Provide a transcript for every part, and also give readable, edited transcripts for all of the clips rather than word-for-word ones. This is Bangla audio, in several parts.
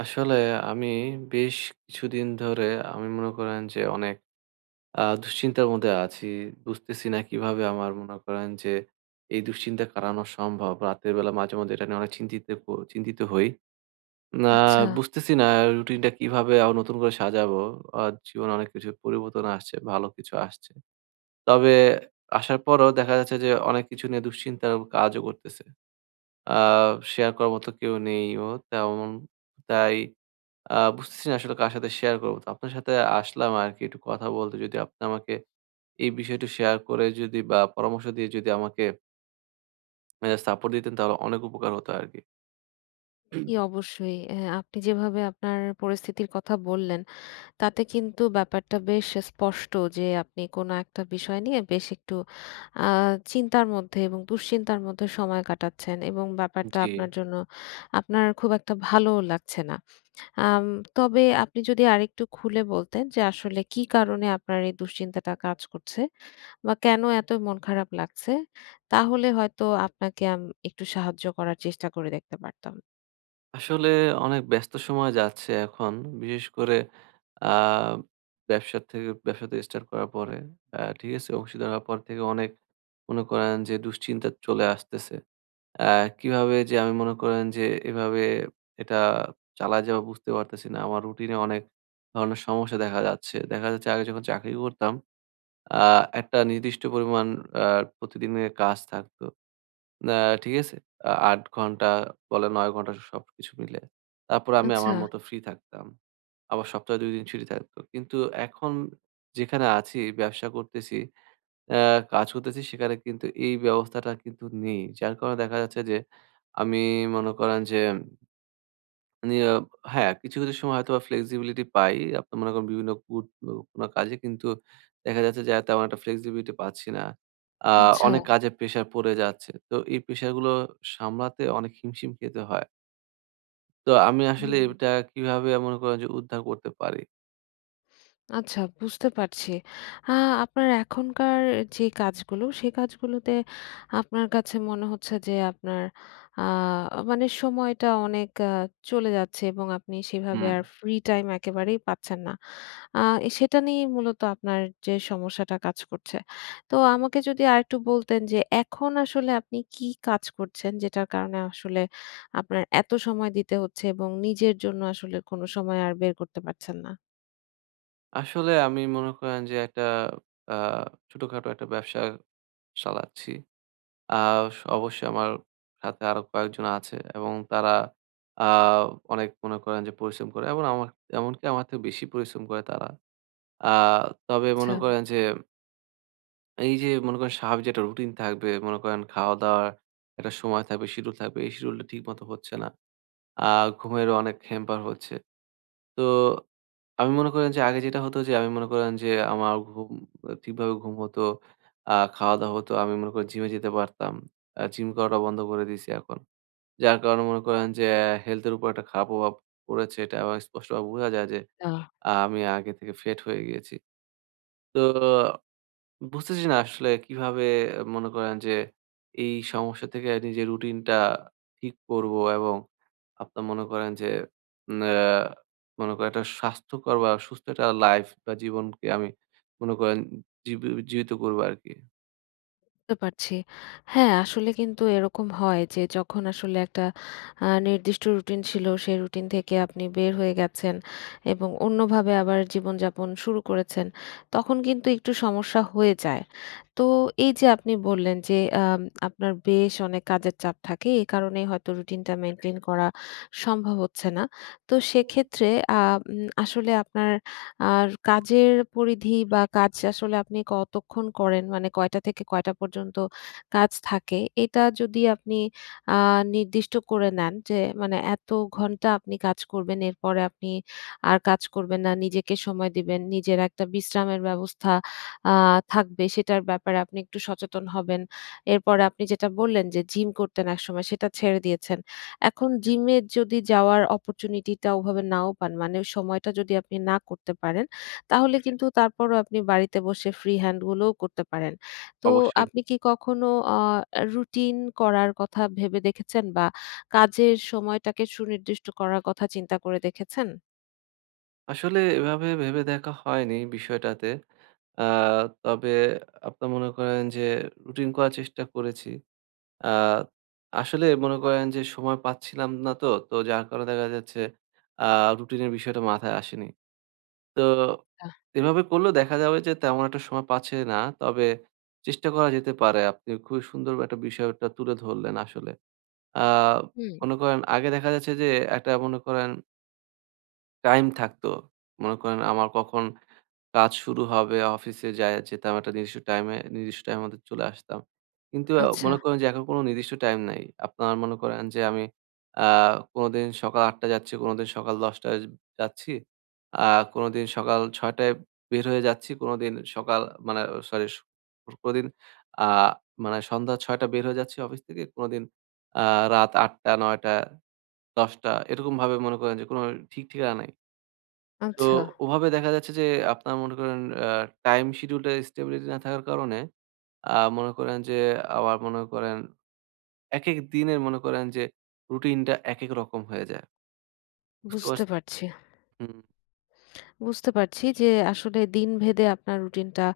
আসলে আমি বেশ কিছুদিন ধরে আমি মনে করেন যে অনেক দুশ্চিন্তার মধ্যে আছি। বুঝতেছি না কিভাবে আমার মনে করেন যে এই দুশ্চিন্তা কাড়ানো সম্ভব। রাতের বেলা মাঝে-মধ্যে এটা নিয়ে অনেক চিন্তিত হই। না, আচ্ছা। বুঝতেছি না রুটিনটা কিভাবে আবার নতুন করে সাজাবো। আ জীবনে অনেক কিছু পরিবর্তন আসছে, ভালো কিছু আসছে। তবে আসার পরেও দেখা যাচ্ছে যে অনেক কিছু নিয়ে দুশ্চিন্তার কাজও করতেছে। আ শেয়ার করার মতো কেউ নেইও তেমন। তাই বুঝতেছি না আসলে কার সাথে শেয়ার করব। তো আপনার সাথে আসলাম আরকি একটু কথা বলতে। যদি আপনি আমাকে এই বিষয়টি শেয়ার করে যদি বা পরামর্শ দিয়ে যদি আমাকে সাপোর্ট দিতেন তাহলে অনেক উপকার হতো আরকি। জি, অবশ্যই। আপনি যেভাবে আপনার পরিস্থিতির কথা বললেন, তাতে কিন্তু ব্যাপারটা বেশ স্পষ্ট যে আপনি কোনো একটা বিষয় নিয়ে বেশ একটু আ চিন্তার মধ্যে এবং দুশ্চিন্তার মধ্যে সময় কাটাচ্ছেন, এবং ব্যাপারটা জি। আপনার জন্য আপনার খুব একটা ভালোও লাগছে না। আম তবে আপনি যদি আরেকটু খুলে বলতেন যে আসলে কি কারণে আপনার এই দুশ্চিন্তাটা কাজ করছে, বা কেন এত মন খারাপ লাগছে? তাহলে হয়তো আপনাকে একটু সাহায্য করার চেষ্টা করে দেখতে পারতাম। আসলে অনেক ব্যস্ত সময় যাচ্ছে এখন। বিশেষ করে আ ব্যবসা থেকে ব্যবসাতে স্টার্ট করার পরে, ঠিক আছে? অংশীদার হওয়ার পর থেকে অনেক মনে করেন যে দুশ্চিন্তা চলে আসতেছে। আ কিভাবে যে আমি মনে করেন যে এভাবে এটা চালায় যাবো বুঝতে পারতেছি না। আমার রুটিনে অনেক ধরনের সমস্যা দেখা যাচ্ছে। দেখা যাচ্ছে আগে যখন চাকরি করতাম, আ একটা নির্দিষ্ট পরিমাণ আ প্রতিদিনের কাজ থাকতো। আ ঠিক আছে? ৮ ঘন্টা বলেন ৯ ঘন্টা সবকিছু মিলে। তারপরে আমি আচ্ছা, আমার মতো ফ্রি থাকতাম। আবার সপ্তাহে ২ দিন ছুটি থাকতো। কিন্তু এখন যেখানে আছি ব্যবসা করতেছি অ্যা কাজ করতেছি সেখানে কিন্তু এই ব্যবস্থাটা কিন্তু নেই। যার কারণে দেখা যাচ্ছে যে আমি মনে করেন যে নিয়া হ্যাঁ, কিছু, কিছু সময় হয়তোবা flexibility পাই। আপনি মনে করেন বিভিন্ন কুট ও কোনো কাজে কিন্তু দেখা যাচ্ছে যে তেমন একটা flexibility পাচ্ছি না। আ আচ্ছা। অনেক কাজে প্রেশার পড়ে যাচ্ছে। তো এই প্রেশার গুলো সামলাতে অনেক হিমশিম খেতে হয়। তো আমি আসলে হুম। এটা কিভাবে মনে করেন যে উদ্ধার করতে পারি? আচ্ছা, বুঝতে পারছি। আ আপনার এখনকার যে কাজগুলো, সে কাজগুলোতে আপনার কাছে মনে হচ্ছে যে আপনার, আ মানে, সময়টা অনেক চলে যাচ্ছে এবং আপনি সেভাবে হুম। আর ফ্রি টাইম একেবারেই পাচ্ছেন না। আ সেটা নিয়েই মূলত আপনার যে সমস্যাটা কাজ করছে। তো আমাকে যদি আরেকটু বলতেন যে এখন আসলে আপনি কি কাজ করছেন, যেটার কারণে আসলে আপনার এত সময় দিতে হচ্ছে এবং নিজের জন্য আসলে কোনো সময় আর বের করতে পারছেন না? আসলে আমি মনে করেন যে একটা আ ছোটখাটো একটা ব্যবসা চালাচ্ছি। আ স অবশ্যই আমার সাথে আরো কয়েকজন আছে এবং তারা আ অনেক মনে করেন যে পরিশ্রম করে এবং আমার এমনকি আমার থেকে বেশি পরিশ্রম করে তারা। আ তবে আচ্ছা। মনে করেন যে এই যে মনে করেন স্বাভাবিক যে একটা রুটিন থাকবে, মনে করেন খাওয়া-দাওয়ার একটা সময় থাকবে, শিডিউল থাকবে। এই শিডিউলটা ঠিকমতো হচ্ছে না। আ ঘুমেরও অনেক হ্যাম্পার হচ্ছে। তো আমি মনে করেন যে আগে যেটা হতো যে আমি মনে করেন যে আমার ঘুম ঠিকভাবে ঘুম হতো, খাওয়া-দাওয়া হতো। আমি মনে করি জিমে যেতে পারতাম। জিম করাটা বন্ধ করে দিয়েছি এখন। যার কারণে মনে করেন যে হেলথের উপর একটা খারাপ প্রভাব পড়েছে। এটা আবার স্পষ্টভাবে বোঝা যায় যে আমি আগে থেকে ফ্যাট হয়ে গিয়েছি। তো বুঝতেছি না আসলে কিভাবে মনে করেন যে এই সমস্যা থেকে নিজের রুটিনটা ঠিক করব এবং আপনার মনে করেন যে উম আ মনে করেন একটা স্বাস্থ্যকর বা সুস্থ একটা লাইফ বা জীবনকে আমি মনে করেন জীবিত করবো আরকি। বুঝতে পারছি। হ্যাঁ, আসলে কিন্তু এরকম হয় যে যখন আসলে একটা নির্দিষ্ট রুটিন ছিল, সেই রুটিন থেকে আপনি বের হয়ে গেছেন এবং অন্যভাবে আবার জীবনযাপন শুরু করেছেন, তখন কিন্তু একটু সমস্যা হয়ে যায়। তো এই যে আপনি বললেন যে আম আপনার বেশ অনেক কাজের চাপ থাকে, এই কারণেই হয়তো রুটিনটা মেইনটেইন করা সম্ভব হচ্ছে না। তো সেক্ষেত্রে আ উম আসলে আপনার আর কাজের পরিধি, বা কাজ আসলে আপনি কতক্ষণ করেন, মানে কয়টা থেকে কয়টা পর্যন্ত কাজ থাকে, এটা যদি আপনি আ নির্দিষ্ট করে নেন যে মানে এত ঘন্টা আপনি কাজ করবেন, এরপরে আপনি আর কাজ করবেন না। নিজেকে সময় দিবেন। নিজের একটা বিশ্রামের ব্যবস্থা আ থাকবে, সেটার ব্যাপারে আপনি একটু সচেতন হবেন। এরপরে আপনি যেটা বললেন যে জিম করতেন একসময়, সেটা ছেড়ে দিয়েছেন। এখন জিমে যদি যাওয়ার opportunity টা ওভাবে নাও পান, মানে সময়টা যদি আপনি না করতে পারেন, তাহলে কিন্তু তারপরও আপনি বাড়িতে বসে ফ্রি হ্যান্ড গুলোও করতে পারেন। তো অবশ্যই। আপনি কি কখনো আ রুটিন করার কথা ভেবে দেখেছেন, বা কাজের সময়টাকে সুনির্দিষ্ট করার কথা চিন্তা করে দেখেছেন? আসলে এভাবে ভেবে দেখা হয়নি বিষয়টাতে। আ তবে আপনার মনে করেন যে রুটিন করার চেষ্টা করেছি। আ আসলে মনে করেন যে সময় পাচ্ছিলাম না তো, যার কারণে দেখা যাচ্ছে আ রুটিনের বিষয়টা মাথায় আসেনি। তো আহ, এভাবে করলেও দেখা যাবে যে তেমন একটা সময় পাচ্ছে না। তবে চেষ্টা করা যেতে পারে। আপনি খুবই সুন্দর একটা বিষয়টা তুলে ধরলেন আসলে। আ হুম। মনে করেন আগে দেখা যাচ্ছে যে একটা মনে করেন টাইম থাকতো। মনে করেন আমার কখন কাজ শুরু হবে, অফিসে যেতাম একটা নির্দিষ্ট টাইমে, নির্দিষ্ট টাইমের মধ্যে চলে আসতাম। কিন্তু আচ্ছা, মনে করেন যে এখন কোনো নির্দিষ্ট টাইম নাই। আপনার মনে করেন যে আমি আ কোনোদিন সকাল ৮:০০ টায় যাচ্ছি, কোনোদিন সকাল ১০:০০ টায় যাচ্ছি, আ কোনোদিন সকাল ৬:০০ টায় বের হয়ে যাচ্ছি, কোনোদিন মানে সরি, কোনোদিন আ মানে সন্ধ্যা ৬:০০ টায় বের হয়ে যাচ্ছি অফিস থেকে, কোনোদিন আ রাত ৮:০০ টা, ৯:০০ টা, ১০:০০ টা এরকমভাবে মনে করেন যে কোনো ঠিক ঠিকানা নাই। তো আচ্ছা, ওভাবে দেখা যাচ্ছে যে আপনার মনে করেন আ টাইম শিডিউলটা স্টেবিলিটি না থাকার কারণে আ মনে করেন যে আবার মনে করেন একেক দিনের মনে করেন যে রুটিনটা একেক রকম হয়ে যায়। বুঝতে বুঝতে পারছেন? পারছি। হুম। বুঝতে পারছি যে আসলে দিনভেদে আপনার রুটিনটা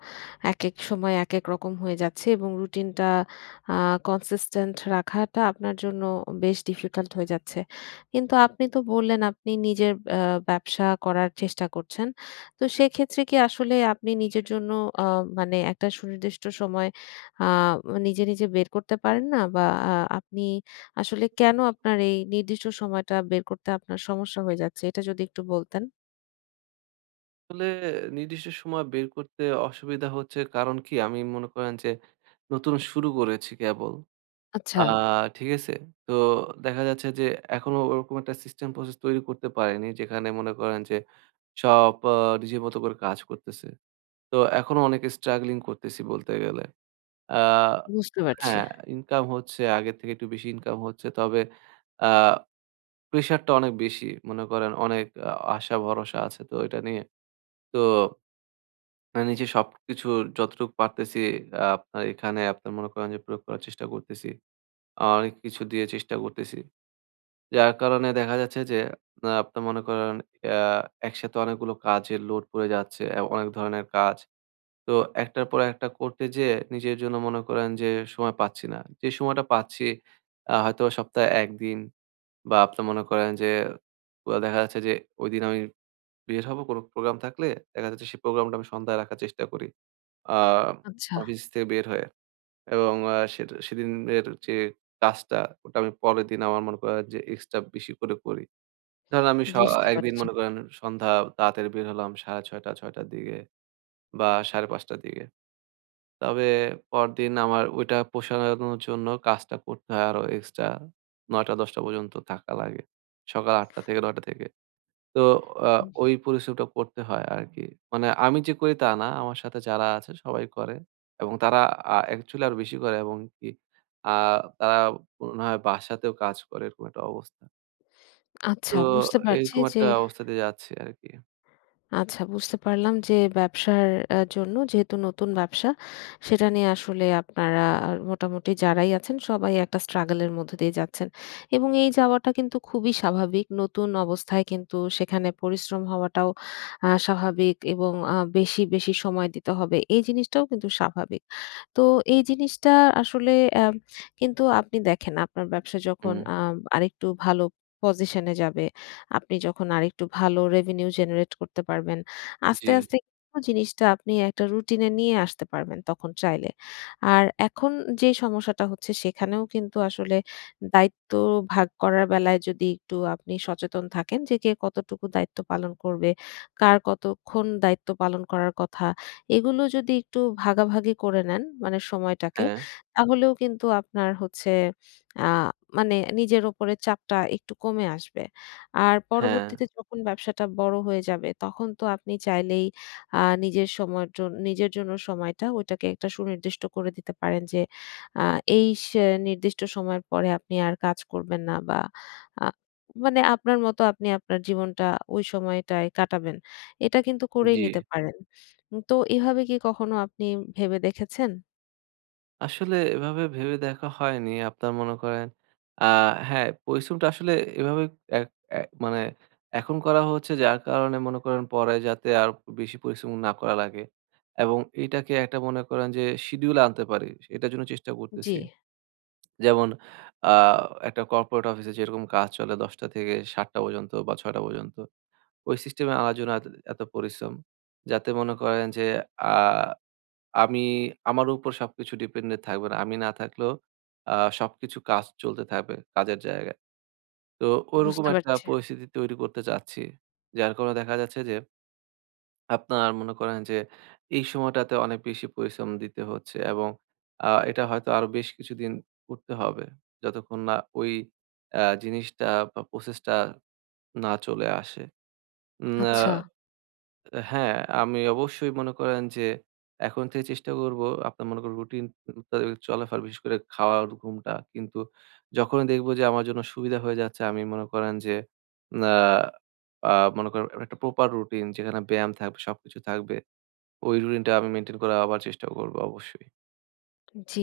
একেক সময় একেক রকম হয়ে যাচ্ছে এবং রুটিনটা আ কনসিস্টেন্ট রাখাটা আপনার জন্য বেশ ডিফিকাল্ট হয়ে যাচ্ছে। কিন্তু আপনি তো বললেন আপনি নিজের আ ব্যবসা করার চেষ্টা করছেন। তো সেক্ষেত্রে কি আসলে আপনি নিজের জন্য, আ মানে, একটা সুনির্দিষ্ট সময় আ নিজে বের করতে পারেন না? বা আ আপনি আসলে কেন আপনার এই নির্দিষ্ট সময়টা বের করতে আপনার সমস্যা হয়ে যাচ্ছে? এটা যদি একটু বলতেন। আসলে নির্দিষ্ট সময় বের করতে অসুবিধা হচ্ছে কারণ কি আমি মনে করেন যে নতুন শুরু করেছি কেবল। আ আচ্ছা। ঠিক আছে? তো দেখা যাচ্ছে যে এখনো ওরকম একটা সিস্টেম প্রসেস তৈরি করতে পারিনি যেখানে মনে করেন যে সব নিজের মতো করে কাজ করতেছে। তো এখনো অনেক স্ট্রাগলিং করতেছি বলতে গেলে। আ বুঝতে পারছি। হ্যাঁ, ইনকাম হচ্ছে, আগের থেকে একটু বেশি ইনকাম হচ্ছে। তবে আ প্রেশারটা অনেক বেশি। মনে করেন অনেক আশা ভরসা আছে তো এটা নিয়ে। তো নিজে সবকিছু যতটুকু পারতেছি আপনার এখানে আপনার মনে করেন যে প্রয়োগ করার চেষ্টা করতেছি। অনেক কিছু দিয়ে চেষ্টা করতেছি। যার কারণে দেখা যাচ্ছে যে আপনার মনে করেন আ একসাথে অনেকগুলো কাজের লোড পড়ে যাচ্ছে। অনেক ধরনের কাজ। তো একটার পর একটা করতে যেয়ে নিজের জন্য মনে করেন যে সময় পাচ্ছি না। যে সময়টা পাচ্ছি হয়তোবা সপ্তাহে ১ দিন বা আপনার মনে করেন যে দেখা যাচ্ছে যে ঐদিন আমি বের হব কোনো প্রোগ্রাম থাকলে দেখা যাচ্ছে সেই প্রোগ্রামটা আমি সন্ধ্যায় রাখার চেষ্টা করি। আ আচ্ছা, অফিস থেকে বের হয়ে এবং সেটা সেদিনের যে কাজটা ওটা আমি পরের দিন আমার মনে করেন যে এক্সট্রা বেশি করে করি। ধরেন আমি বুঝতে বুঝতে একদিন পারছি। মনে পেরেছি। করেন সন্ধ্যা তাড়াতাড়ি বের হলাম ৬:৩০ ৬টার দিকে বা ৫:৩০ টার দিকে। তবে পরদিন আমার ওইটা পোষানোর জন্য কাজটা করতে হয় আরো এক্সট্রা ৯:০০-১০:০০ পর্যন্ত থাকা লাগে। সকাল ৮:০০ থেকে ৯:০০ থেকে। তো আ ওই পরিশ্রমটা করতে হয় আরকি। মানে আমি যে করি তা না, আমার সাথে যারা আছে সবাই করে এবং তারা অ্যাকচুয়ালি আরো বেশি করে এবং কি আ তারা মনে হয় বাসাতেও কাজ করে এরকম একটা অবস্থা। আচ্ছা, তো বুঝতে পারছি এরকম যে একটা অবস্থা দিয়ে যাচ্ছি আরকি। আচ্ছা, বুঝতে পারলাম যে ব্যবসার জন্য, যেহেতু নতুন ব্যবসা, সেটা নিয়ে আসলে আপনারা আর মোটামুটি যারাই আছেন সবাই একটা struggle এর মধ্য দিয়ে যাচ্ছেন। এবং এই যাওয়াটা কিন্তু খুবই স্বাভাবিক। নতুন অবস্থায় কিন্তু সেখানে পরিশ্রম হওয়াটাও স্বাভাবিক, এবং বেশি, বেশি সময় দিতে হবে। এই জিনিসটাও কিন্তু স্বাভাবিক। তো এই জিনিসটা আসলে কিন্তু আপনি দেখেন, আপনার ব্যবসা যখন হুম, আরেকটু ভালো পজিশন এ যাবে, আপনি যখন আরেকটু ভালো রেভিনিউ জেনারেট করতে পারবেন, আস্তে, জি। আস্তে কিন্তু জিনিসটা আপনি একটা রুটিনে নিয়ে আসতে পারবেন তখন চাইলে। আর এখন যে সমস্যাটা হচ্ছে, সেখানেও কিন্তু আসলে দায়িত্ব ভাগ করার বেলায় যদি একটু আপনি সচেতন থাকেন যে কে কতটুকু দায়িত্ব পালন করবে, কার কতক্ষণ দায়িত্ব পালন করার কথা, এগুলো যদি একটু ভাগাভাগি করে নেন, মানে সময়টাকে, হ্যাঁ, তাহলেও কিন্তু আপনার হচ্ছে, আ মানে, নিজের উপরে চাপটা একটু কমে আসবে। আর হ্যাঁ, পরবর্তীতে যখন ব্যবসাটা বড় হয়ে যাবে, তখন তো আপনি চাইলেই আ নিজের সময়ের জন নিজের জন্য সময়টা, ওইটাকে একটা সুনির্দিষ্ট করে দিতে পারেন যে আ এই নির্দিষ্ট সময়ের পরে আপনি আর কাজ করবেন না, বা আ মানে আপনার মতো আপনি আপনার জীবনটা ওই সময়টায় কাটাবেন। এটা কিন্তু করেই জি। নিতে পারেন। তো এভাবে কি কখনো আপনি ভেবে দেখেছেন? আসলে এভাবে ভেবে দেখা হয়নি। আপনার মনে করেন আ হ্যাঁ, পরিশ্রমটা আসলে এভাবে এক এ মানে এখন করা হচ্ছে যার কারণে মনে করেন পরে যাতে আর বেশি পরিশ্রম না করা লাগে এবং এটাকে একটা মনে করেন যে শিডিউল আনতে পারি, এটার জন্য চেষ্টা জি, করতেছি। যেমন আ একটা কর্পোরেট অফিসে যেরকম কাজ চলে ১০ টা থেকে ৭ টা পর্যন্ত বা ৬ টা পর্যন্ত, ওই সিস্টেমে আনার জন্য এত এত পরিশ্রম। যাতে মনে করেন যে আ আমি আমার উপর সবকিছু ডিপেন্ডেন্ট থাকবে না। আমি না থাকলেও আ সবকিছু কাজ চলতে থাকবে কাজের জায়গায়। তো ওরকম বুঝতে একটা পারছি। পরিস্থিতি তৈরি করতে চাচ্ছি। যার কারণে দেখা যাচ্ছে যে আপনার মনে করেন যে এই সময়টাতে অনেক বেশি পরিশ্রম দিতে হচ্ছে এবং এটা হয়তো আরো বেশ কিছুদিন করতে হবে। যতক্ষণ না ওই জিনিসটা বা প্রসেসটা না চলে আসে। উম আ আচ্ছা। হুম। হ্যাঁ, আমি অবশ্যই মনে করেন যে এখন থেকে চেষ্টা করব আপনার মনে করেন রুটিন মোতাবেক চলাফেরা বিশেষ করে খাওয়ার ঘুমটা। কিন্তু যখনই দেখব যে আমার জন্য সুবিধা হয়ে যাচ্ছে আমি মনে করেন যে আ আ মনে করেন একটা প্রপার রুটিন যেখানে ব্যায়াম থাকবে, সবকিছু থাকবে। ওই রুটিনটা আমি মেইনটেইন করার আবার চেষ্টা করব অবশ্যই। জি,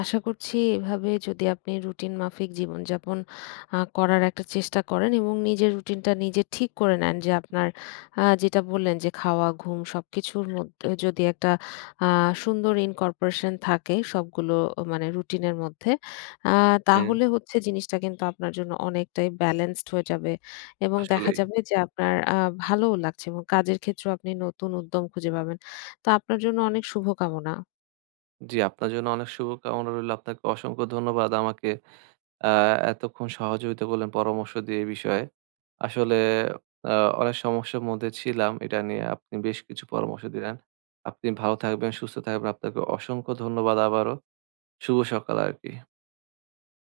আশা করছি এভাবে যদি আপনি রুটিন মাফিক জীবনযাপন করার একটা চেষ্টা করেন এবং নিজের রুটিনটা নিজে ঠিক করে নেন, যে আপনার, যেটা বললেন যে খাওয়া, ঘুম সবকিছুর মধ্যে যদি একটা আ সুন্দর incorporation থাকে সবগুলো, মানে রুটিনের মধ্যে, আ হ্যাঁ, তাহলে হচ্ছে জিনিসটা কিন্তু আপনার জন্য অনেকটাই ব্যালেন্সড হয়ে যাবে, এবং দেখা আসলেই। যাবে যে আপনার ভালোও লাগছে এবং কাজের ক্ষেত্রেও আপনি নতুন উদ্যম খুঁজে পাবেন। তো আপনার জন্য অনেক শুভকামনা। জি, আপনার জন্য অনেক শুভকামনা রইল। আপনাকে অসংখ্য ধন্যবাদ আমাকে আ এতক্ষণ সহযোগিতা করলেন পরামর্শ দিয়ে এই বিষয়ে। আসলে আ অনেক সমস্যার মধ্যে ছিলাম। এটা নিয়ে আপনি বেশ কিছু পরামর্শ দিলেন। আপনি ভালো থাকবেন, সুস্থ থাকবেন। আপনাকে অসংখ্য ধন্যবাদ আবারও। শুভ সকাল আরকি।